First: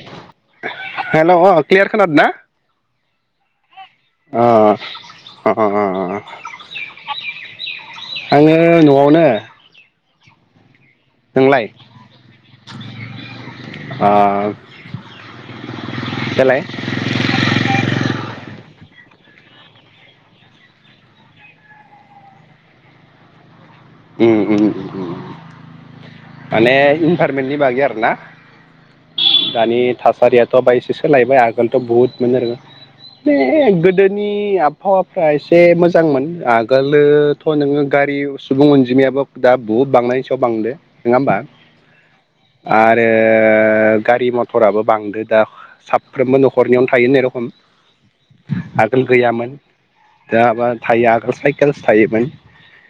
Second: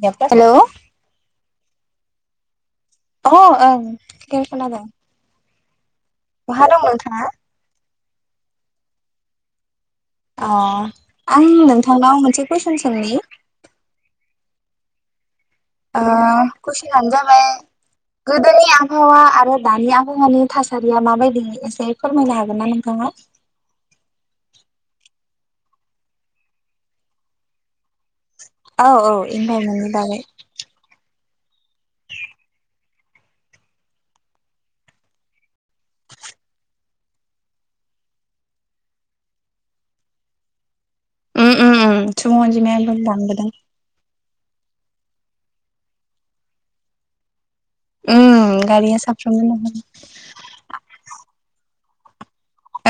[unintelligible] Hello hello अ clear खोनादों ना अ ओं अ क्लियार खोनादों अ अ बहा दं नोंथांआ आंङो नआवनो अ आं नोंलाय नोंथांनाव मोनसे कुइसन सोंनि अ [unintelligible] ओ देलाय कुइसनानो जाबाय गोदोनिया आबहावा आरो दानि आबहावानि थासारिया माबायदि एसे फोरमायनो हागोन ना नोंथाङा [unintelligible] माने इनभाइरमेन्टनि बागै आरो ना औ औ दानि इनभाइरमेन्टनि बागै थासारियाथ बाय लायबाय आगोलथ बहुत मोजां मोन बे गोदोनि आबहावाफ्रा एसे मोजांमोन आगोलोथ नोंङो गारि सुबुं अनजिमायाबो दा बुत बांनायनि सायाव बांदो। नोङा होमबा? उम उम उम सुबुं अनजिमायाबो बांबोदों आरो गारि मथ टराबो बांदो दा साफ्रोमबो न'खरनियावनो थायो होननाय रखम। उम आगोल गारिया गैयामोन साफ्रोमबो न'खराव दा बा थायो आगोल साइकेल थायोमोन।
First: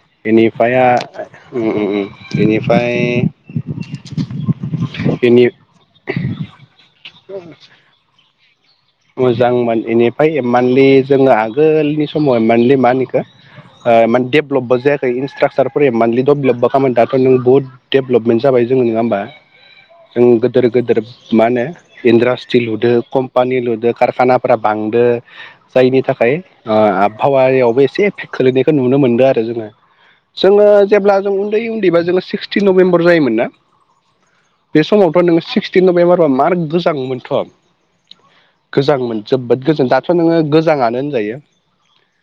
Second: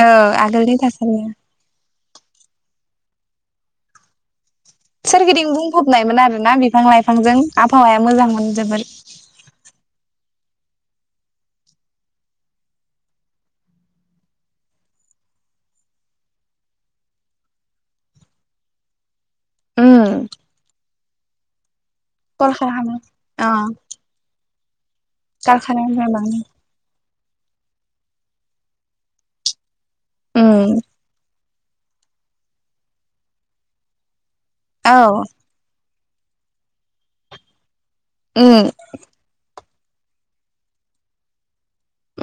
औ बेनिफाय आगोलनि आ थासारिया उम उम बेनिफाय सोरगिदिं बुंफबनायमोन आरो ना बिफां लाइफांजों आबहावाया मोजांमोन जोबोर। मोजांमोन एनिफाय मान्थलि जोङो आगोलनि समाव मान्थलि मा होनखो ओ इमान देभेलपबो जायाखै इनस्ट्राकसारफोर इमान [unintelligible] दाथ' नों बुहुत देभेलपमेन्ट जाबाय जोङो नङा होमबा? उम जों गोदोर गोदोर मा होनो इन्ड्रास्ट्रि लुदो कलकारखाना अ कम्पानि लु खानाफोरा बांदो जायनि कारखानानिफ्राय थाखाय बाङो ओ आब फावायावबो एसे एफेक्ट खोलैनायखौ नुनो मोनदों आरो जोङो। जोङो उम जेब्ला जों उ उन्दै उन्दैबा जोङो सिक्सटिन नभेम्बर जायोमोन ना? बे औ समावथ' नोङो सिक्सटिन नभेम्बर फोराव मार गोजाङोमोनथ'। उम गोजाङोमोन जोबोद गोजां दाथ' नोङो गोजाङानो होनजायो।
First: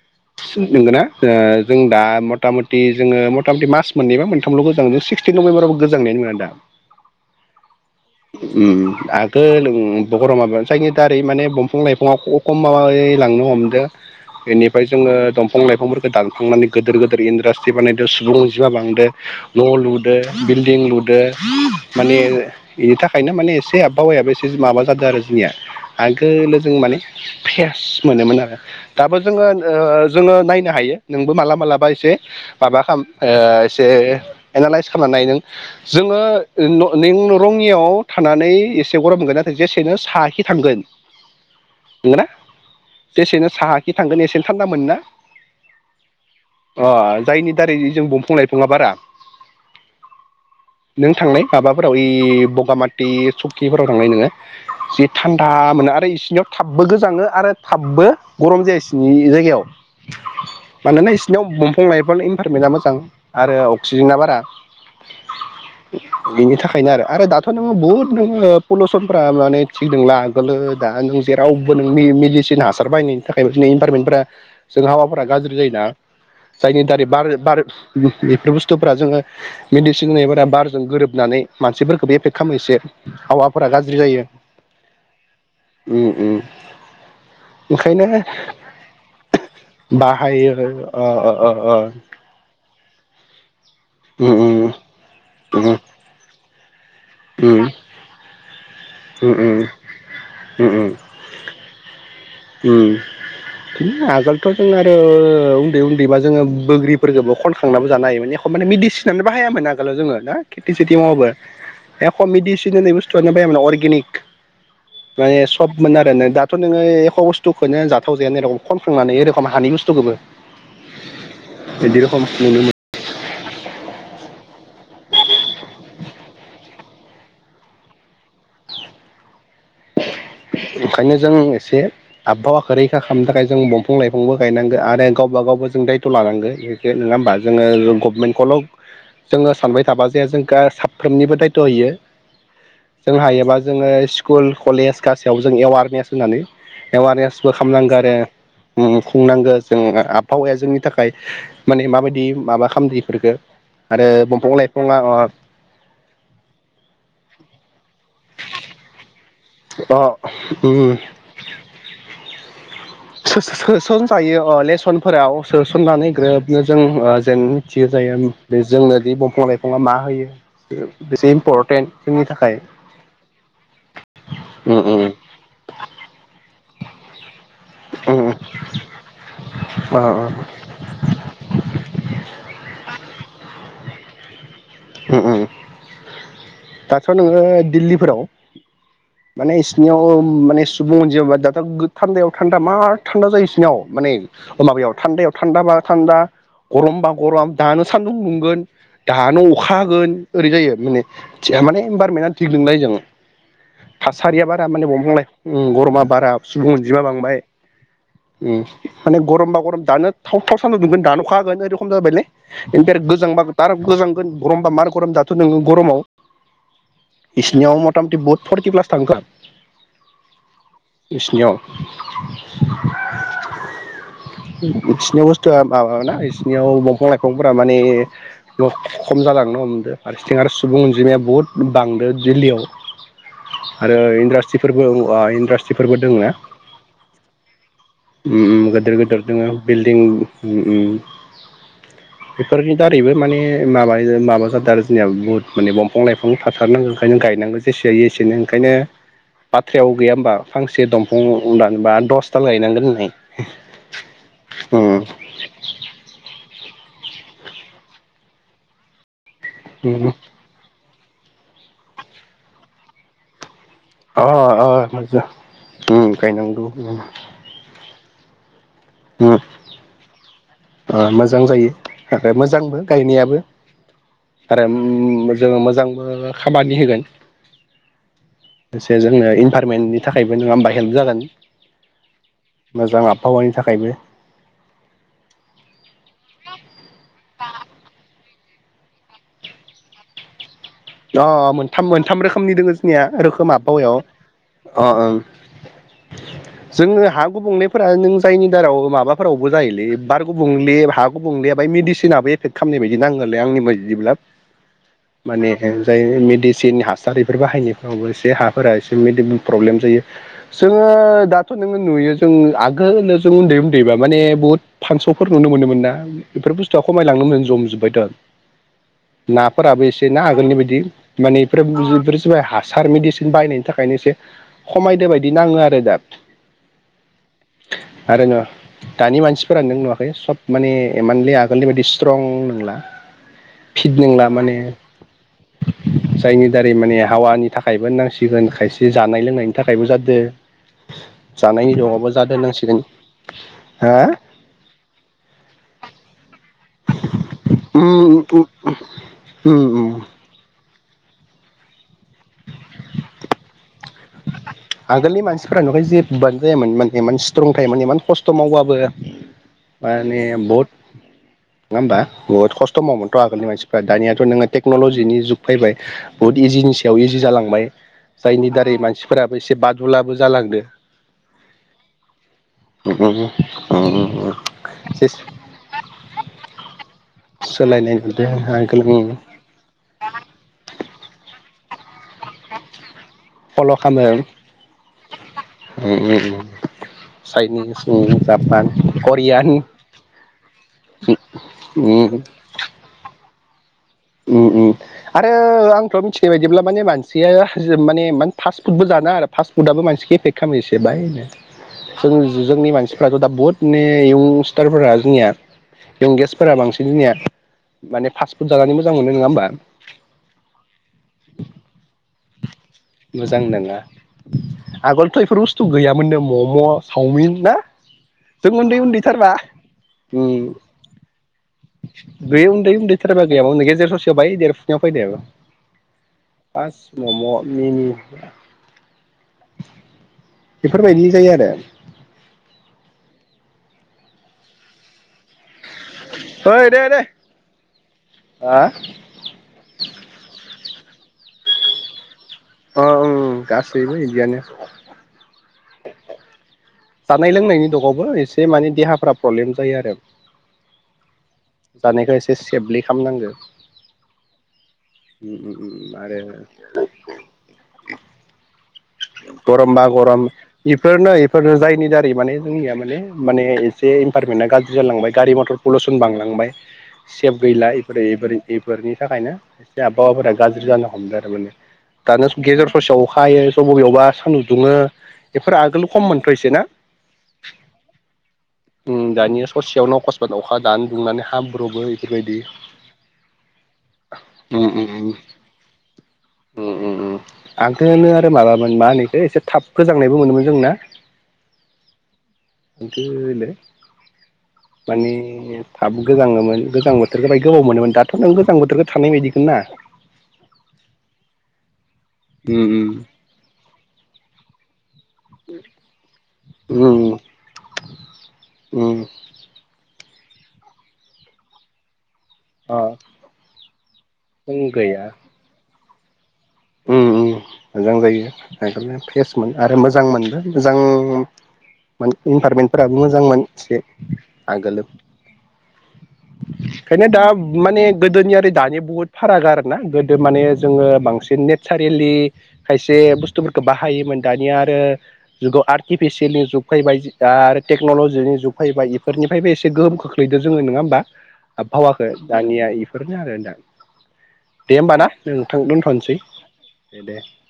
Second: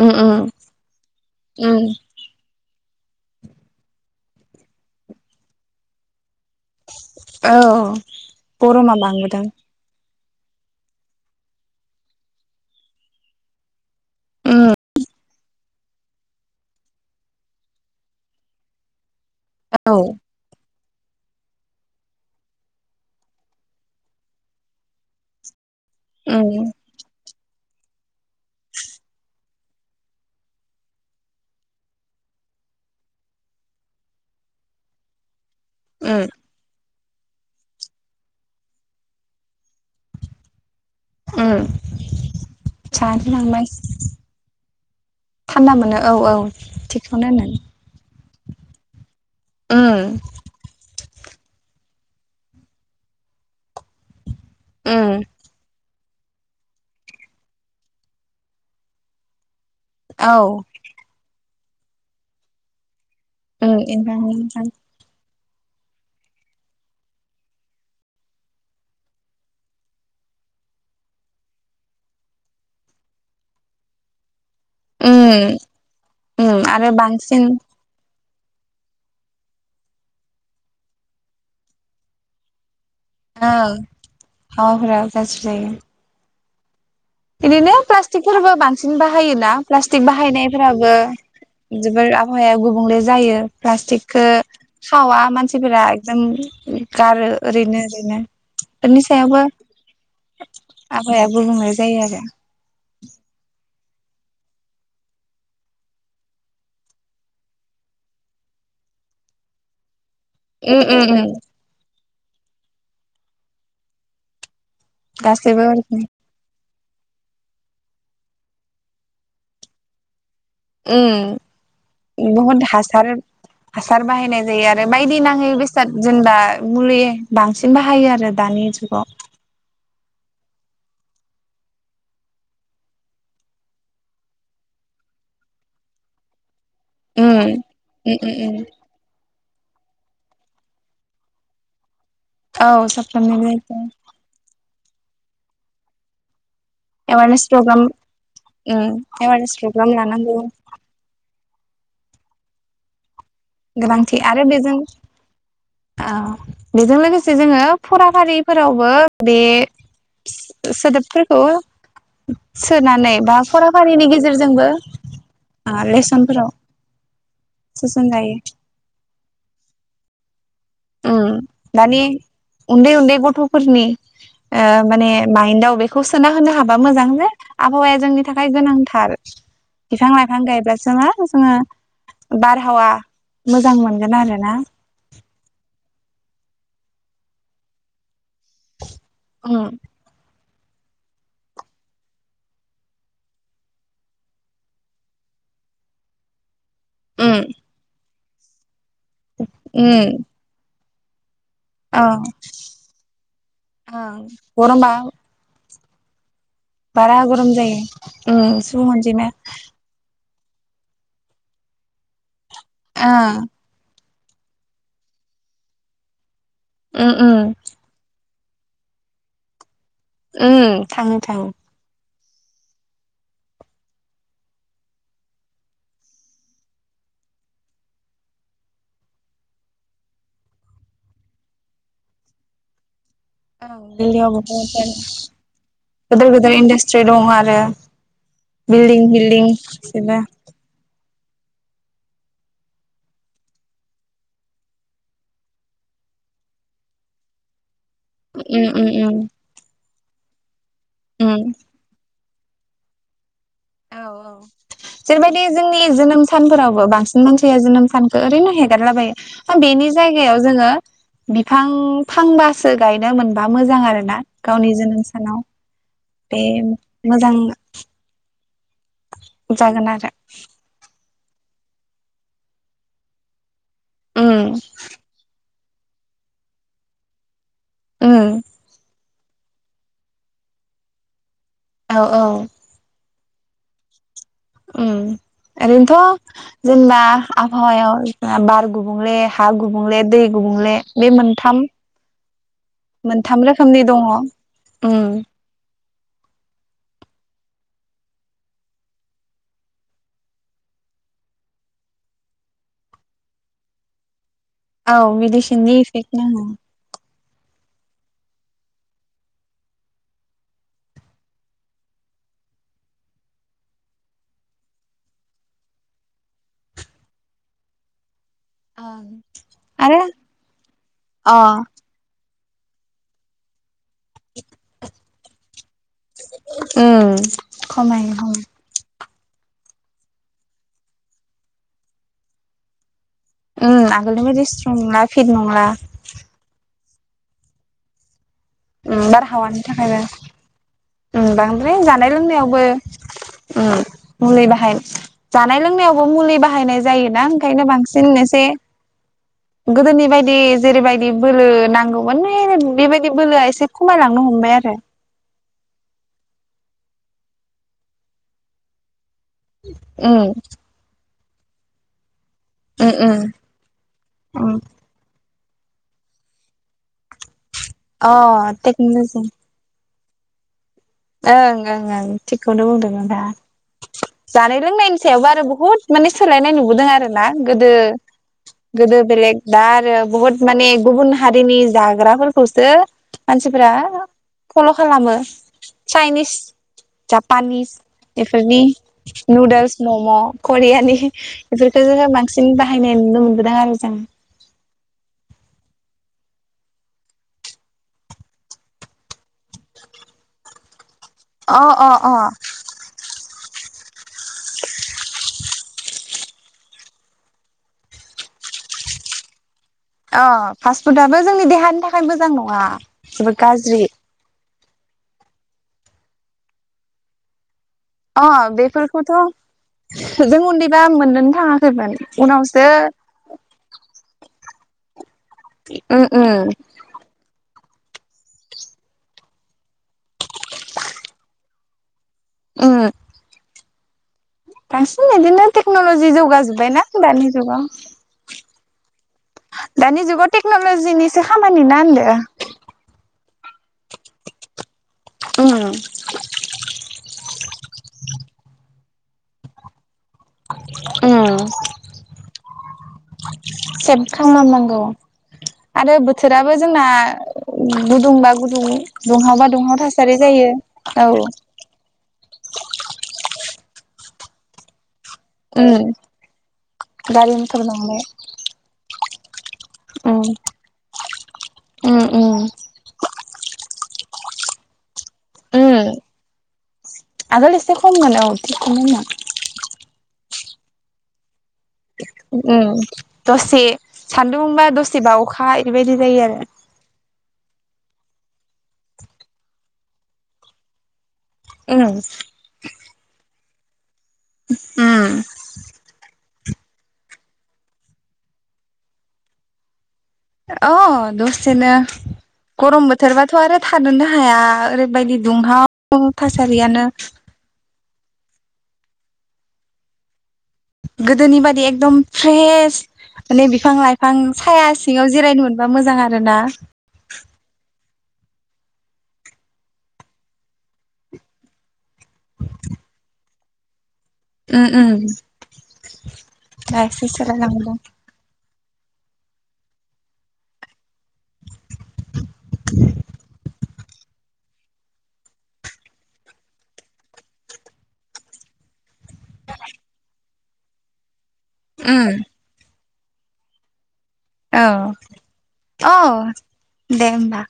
उम उम नोंगोना ओ उम जों दा मथा मथ थि जोङो मथा मथि मास मोन्नैबा मोनथामल' गोजांङो जों सिक्सटिन नभेम्बरबाबो गोजांनायानो नोङा दा। औ गरमा उम बांबोदों आगोल उम गरमाबो [unintelligible] रै माने बंफां लाइफङा ख-ख-खमायलांनो हमदो उम बेनिफाय जोङो दंफां लाइफांफोरखौ दानखांनानै गोदोर गोदोर इन्डासट्रि बानायदो सुबुं अनजिमा बांदो न' औ लुदो बिल्डिं लु दो माने इनि थाखायनो माने एसे आबहावायाबो एसे माबा जादो आरो जोंनिया। आगोलो उम जों माने फेस मोनोमोन आरो। दाबो जोङो ओ जोङो नायनो हायो नोंबो माला मालाबा एसे माबा खाम ओ एसे एनालाइस खालामना नाय नों। जोङो उम नै उनाव रङियाव थानानै एसे गरम मोनगोन नाथाय जेसेनो साहाखि थांगोन उम। नंगोना साहाथिं जेसेनो थांबाय साहाखि थांगोन एसेनो थान्दा मोनो ना? थान्दा मोनो औ औ अ थिगखौनो होनदों जायनि दारै जों बंफां लाइफाङा बारा। ओम। नों थांनाय माबाफोराव ओइ बगामाथि सकिफोराव थांनाय नोङो जि उम थान्दा आरो इसिनियाव थाबबो गोजाङो आरो थाबबो गरम जाया इसिनि जायगायाव। औ मानोना इसिनियाव बंफां लाइफांनि इन्भारमेन्टआ मोजां। आरो उम अक्सिजेना बारा। ओमफ्राय [inaudible] बेनि थाखायनो आरो आरो दाथ' नोङो बुहुद नोङो पलुसनफ्रा माने थिग नोंला गोलो दा नों जेरावबो नोंनि मिडिसिन हासार बाहायनायनि थाखाय माने इन्भारमेन्टफोरा जों हावाफोरा गाज्रि उम जायोना उम जायनि आरो दारै बार बांसिन बार बेफोर बुस्थुफ्रा जोङो मेडिसिन होनायफोरा बारजों गोरोबनानै मानसिफोरखौबो एफेक्ट खालामो एसे। औ हावाफोरा गाज्रि जायो हावाफोरा गाज्रि जायो। उम। बिदिनो प्लास्टिकफोरबो बांसिन बाहायोना प्लास्टिक बाहायो बाहायनायफोराबो अ अ अ अ जोबोर आबहावाया गुबुं ले जायो प्लास्टिकखौ उम उम खावा उम मानसिफोरा एकदम गारो उम उम ओरैनो ओरैनो बेनि सायावबो उम उम आबहावाया गुबुंले जायो उम आगोलथ' जों आरो उन्दै उन्दैबा जोङो बोग्रिफोरखौबो खनखांनाबो जानो हायोमोन एख' माने मेडिसिनानो बाहायामोन आगोलाव जोङो। दा खेथि सेथि आरो मावबा एख' मेडिसिन होन्नाय बस्थुआनो बाहायामोन अरगेनिक माने गासैबो सबमोन आरो दाथ' नोङो एख' बुस्थुखौनो जाथावजाया होन्नाय रखम खनखांनानै ओइ रखम हानि बुस्थुखौबो बिदि रोखम उम नुनो मोनो बहुद हासार हासार बाहायनाय जायो आरो बायदि नाङै बेसाद जेनेबा मुलि बांसिन बाहायो आरो दा दानि जुगाव ओंखायनो जों एसे आबहावाखौ रैखा खालामनो थाखाय जों दंफां लाइफांबो गायनांगो आरो गावबा गाव खौबो जों दायथ' लानांगो इखो नङा होमबा जोङो गभमेन्टखौल' जोङो सानबाय थाबा जे जोंखो साफ्रोमनिबो दायथ' इयो औ जों हायोबा साफ्रोमनिबो जोङो स्कुल कलेज गासैयाव जों एवारनेस होनानै एवारनेस एवारनेसबो प्रग्राम खामनांगौ आरो एवारनेस खुंनांगो जों प्रग्राम लानांगौ आबहावाया जोंनि थाखाय माने माबायदि माबा खामदि इफोरखौ आरो दंफां लाइफांआ औ बेजों लोगोसे जोङो फराफारिफोरावबो बे अ उम सोदोबफोरखौ सोनानै बा फराफारिनि सोसनजायो अ गेजेरजोंबो लेसनफोराव सोसननानै लेसनफोराव ग्रोबनो जों ओ जेन मिथियो जायो सोसनजायो बे जोंनो दि बंफां लाइफाङा मा होयो उ बेसे इम्परटेन्ट दानि जोंनि थाखाय उन्दै उन्दै गथ'फोरनि उम उम माने माइन्दआव बेखौ सोना होनो हाबा मोजां जे आबहावाया जोंनि उम थाखाय गोनांथार अ बिफां अ लाइफां गायब्लासो जोङो बारहावा मोजां मोनगोन आरो ना उम उम दाथ' नोङो दिल्लीफोराव माने उम इसिनियाव माने [inaudible] थान्दा गरमबा औ गरम दानो सान्दुं दुंगोन दानो अखा होगोन ओरै जायो माने [unintelligible] मा ओं बारा ओं गरमा सुबुं अनजिबा बारा बांबाय गरम जायो उम सुबुं माने अनजिमाया गरमबा गरम दानो ओं [unintelligible] गरमबा मार गरम दाथ नोङो गरमाव उम उम इसिनियाव मथामथि बहुत फर्टि प्लास थांगोन उ थाङो थाङो बिसिनियाव फिसिनियाव बुस्थुआ माबाना इसिनियाव दंफां लाइफांफोरा माने द खम जा लांनो हमदो फारसेथिं आरो सुबुं अनजिमाया बहुत बांदो दिल्लीयाव औ आरो दिल्लीयाव इन्डास्ट्रिफोरबो बहुद उआ इन्डास्ट्रिफोरबो गोदोर दोङो गोदोर इन्डास्ट्रि दङ आरो गोदोर बिल्डिं गोदोर बिल्डिं दोङो बिल्डिं उ गासिबो उम बेफोरनि दारैबो माने माबा माबा जादों जोंनिया मुत माने फं लाइफां थाथारनांगौ ओंखायनो गायनांगौ जेसे जायो एसेनो उम ओंखायनो उम उम बाथ्रायाव गैया होमबा फांसे उम दंफां दानबा दसथा लायनांगोन होनाय औ औ जेरैबायदि जोंनि जोनोम सानफोरावबो बांसिन मानसिया जोनोम सानखौ ओरैनो हेगारलाबायो हा बेनि जायगायाव जोङो बिफां फांबासो गायनो मोनबा मोजां आरोना अ अ गावनि जोनोम मोजां सानाव उम बे गायनांगौ उम मोजां उम जागोन आरो मोजां जायो थाखाय मोजांबो गायनायाबो उम आरो ओम जोङो मोजांबो खामानि होगोन उम एसे जोंनो इनभारमेन्टनि थाखायबो नोङा होमबा हेल्प जागोन औ औ फावानि थाखायबो उ ओरैनोथ जेनेबा आबहावायाव बार गुबुंले हा गुबुंले दै गुबुंले अ मोनथाम मोनथाम रोखोमनि दोङो जोंनिया मोनथाम रोखोम रोखोमनि दङ आबहावायाव अ उम ओं [inaudible] जोङो हा गुबुंलेफोरा नों जायनि दाराव माबाफोरावबो जायोलै बार गुबुंले हा गुबुंले बा मेडिसिनाबो एफेक्ट खामनाय बायदि नाङोलै आंनि बायदिब्ला औ माने मिडिसिन जाय मेडिसिन हास सारफोर बाहायनायफ्रावबो एसे हाफोरा एसे इबादि प्रब्लेम जायो जोङो दाथ' नोङो नुयो। जों आगोलनो जों उन्दै उन्दैबा माने बहुत फानसौफोर नुनो मोनोमोन ना बेफोर बुस्थुआ खमाय लांनो जमजोबबायथ नाफोराबो आरो एसे ना आगोलनि बायदि माने अ बेफोर जाय हासार मेदिसिन बायनायनि थाखायनो एसे खमायदो बाय उम खमाय आरो न खमाय। दानि मानसिफोरा नों नुवाखै सब माने इमानलि आगोलनि बायदि स्ट्रं नंला। उम फिट आगोलनि नंला बायदि माने। स्ट्रं नंला फिट नंला जायनि दारै माने हावानि थाखायबो होनां सिगोन खायसे उम जानाय लोंनायनि बारहावानि थाखायबो जादों। बांद्राय जानाय लोंनायावबो उम हा मुलि बाहाय जानाय लोंनायावबो मुलि बाहा बाहायनाय जायोना ओंखायनो बांसिन उम इसे उम उम उम गोदोनि बायदि। जेरै बायदि बोलो नांगौमोन बेबायदि बोलोआ एसे खमायलांनो हमबाय आरो। फ्राव [unintelligible] गाज्रि इमान खस्थ मावब्लाबो [inaudible] माने उम बहुत नङा होमबा। बहुत खस्थ' उम मावोमोनथ' आगोलनि मानसिफ्रा दानियाथ' नोङो उम टेकनलजिनि जुग। फैबाय बहुद इजिनि सायाव इजि जालांबाय अ जायनि दारै मानसिफोरा। टेक्न'लजि दुलाबो जालांदो। ओं ओं ओं थिगखौनो बुंदों नोंथाङा एसे जानाय लोंनायनि सायावबो आरो बुहुत माने सोलायनाय नुबोदों आरो। ना गोदो सोलायनाय नुदों गोदो आगोलनि बेलेग दा आरो बहुत माने। गुबुन हारिनि जाग्रा फोरखौसो मानसिफ्रा फल' फल खालामो। उम चाइनिस उम जापानिस इफोरनि करियान नुदोलस मम' करियानि बांसिन बाहायनाय नुनो मोनबो उम उम आरो आं मिथिनाय बायदिब्ला माने मानसिया माने इमान फास्ट फुदबो जाना आरो फास्ट फुदाबो मानसिखौ एफेक्ट खालामो बाय। अ अ अ जों जोंनि मानसिफ्राथ' दा बुहुत माने इयंस्टारफोरा जोंनिया [inaudible] यंगेस्टफोरा बांसिन जोंनिया माने फास्ट फुड जानानै मोजां मोनो नङा होमबा‌? अ फास्ट फुदआबो जों मोजां नङा आगोलथ' बेफोर बुस्थु गैयामोननो मम' सावमिन ना अ जों उन्दै उन्दै बेफोरखौथ' थारबा उम जों उन्दैबा मोननोनो थाङाखैमोन बे उनावसो उन्दै उन्दैथारबा गैयामोन गेजेर ससे बाय देरफुनायाव फैदों। उम उम [inaudible] बेफोर बायदि जायो आरो। उम बांसिन बिदिनो टेक्न'लजि जौगा ओइ जोब्बायना दे दे दानि जुगाव। [inaudible] दानि जुगाव टेक्न'लजिनिसो खामानि ना होनदो अ औ औ गासैबो बिदियानो। उम जानाय लोंनायनि दगावबो एसे माने देहाफ्रा प्रब्लेम जायो आरो। उम जानायखौ एसे सेबलि खामनांगो। सेभ खालामनांगौ आरो बोथोराबो जोंना गुदुंबा गुदुं दुंहावबा गरम दुंहाव बा थासारि गरम जायो औ बेफोरनो एफोरनो जायनि दारै माने जोंनिया माने माने एसे इनभारमेन्टआ गाज्रि जालांबाय। गारि मटर उम पलुसन बांलांबाय सेफ गारि मथर गैला बांबाय एफोर-एफोर एफोरनि थाखायनो उम आबहावाफोरा गाज्रि जानो हमदों आरो माने उम दानो उम गेजेर ससेयाव अखा हायो। स' बबेयावबा सान्दुं दुङो बेफोर उम आगोल खममोनथ' इसे ना? आगोल एसे खममोन औ थिगखौनो उम होनदों दानिया ससेयाव अखा अखा द दुंनानै हा ब उ दसे सान्दुंबा उम उम दसेबा अखा ओरैबायदि जायो आरो। आंथो होनो आरो माबामोन मा होनो एखो एसे थाब गोजांनायबो मोनोमोन जोंना? उम एखलो [unintelligible] माने उम थाब गोजाङोमोन। गोजां बोथोरखौ बाय गोबाव मोनोमोन दाथ' नों गोजां बोथोरखौ थानाय बायदिखोनो ना अ दसेनो गरम उम बोथोरबाथ' आरो थादोननो हाया ओरैबायदि दुंहाव सारियानो उम उम उम गोदोनि बादि एकदम अ फ्रेस माने बिफां लाइफ आं जों साया गैया सिङाव जिरायनो मोनबा मोजां आरो ना। आगोलना फ्रेस मोन आरो मोजां मोनबो मोजां मोन इनभारमेन्टफोराबो मोजांमोन से उम आगोल उम ओखायनो एसे दा सोलायलांदों माने गोदोनि आरो दानि बुहुद फाराग आर ना गोदो माने जोङो बांसिन नेचारेलि खायसे बुस्थुफोरखौ बाहायोमोन। दानिया आरो जुगाव आर्टिफिसियेलनि जुग फैबाय आरो टेक्न'लजिनि जुग फैबाय इफोरनि फायबो एसे गोहोम खोख्लैदों जोङो नङा होमबा? आबहावाखौ उम दानिया बेफोरनो आरो दां औ दे होमबा ना जों नोंथां औ दोनथ'नोसै? दे होनोमबा।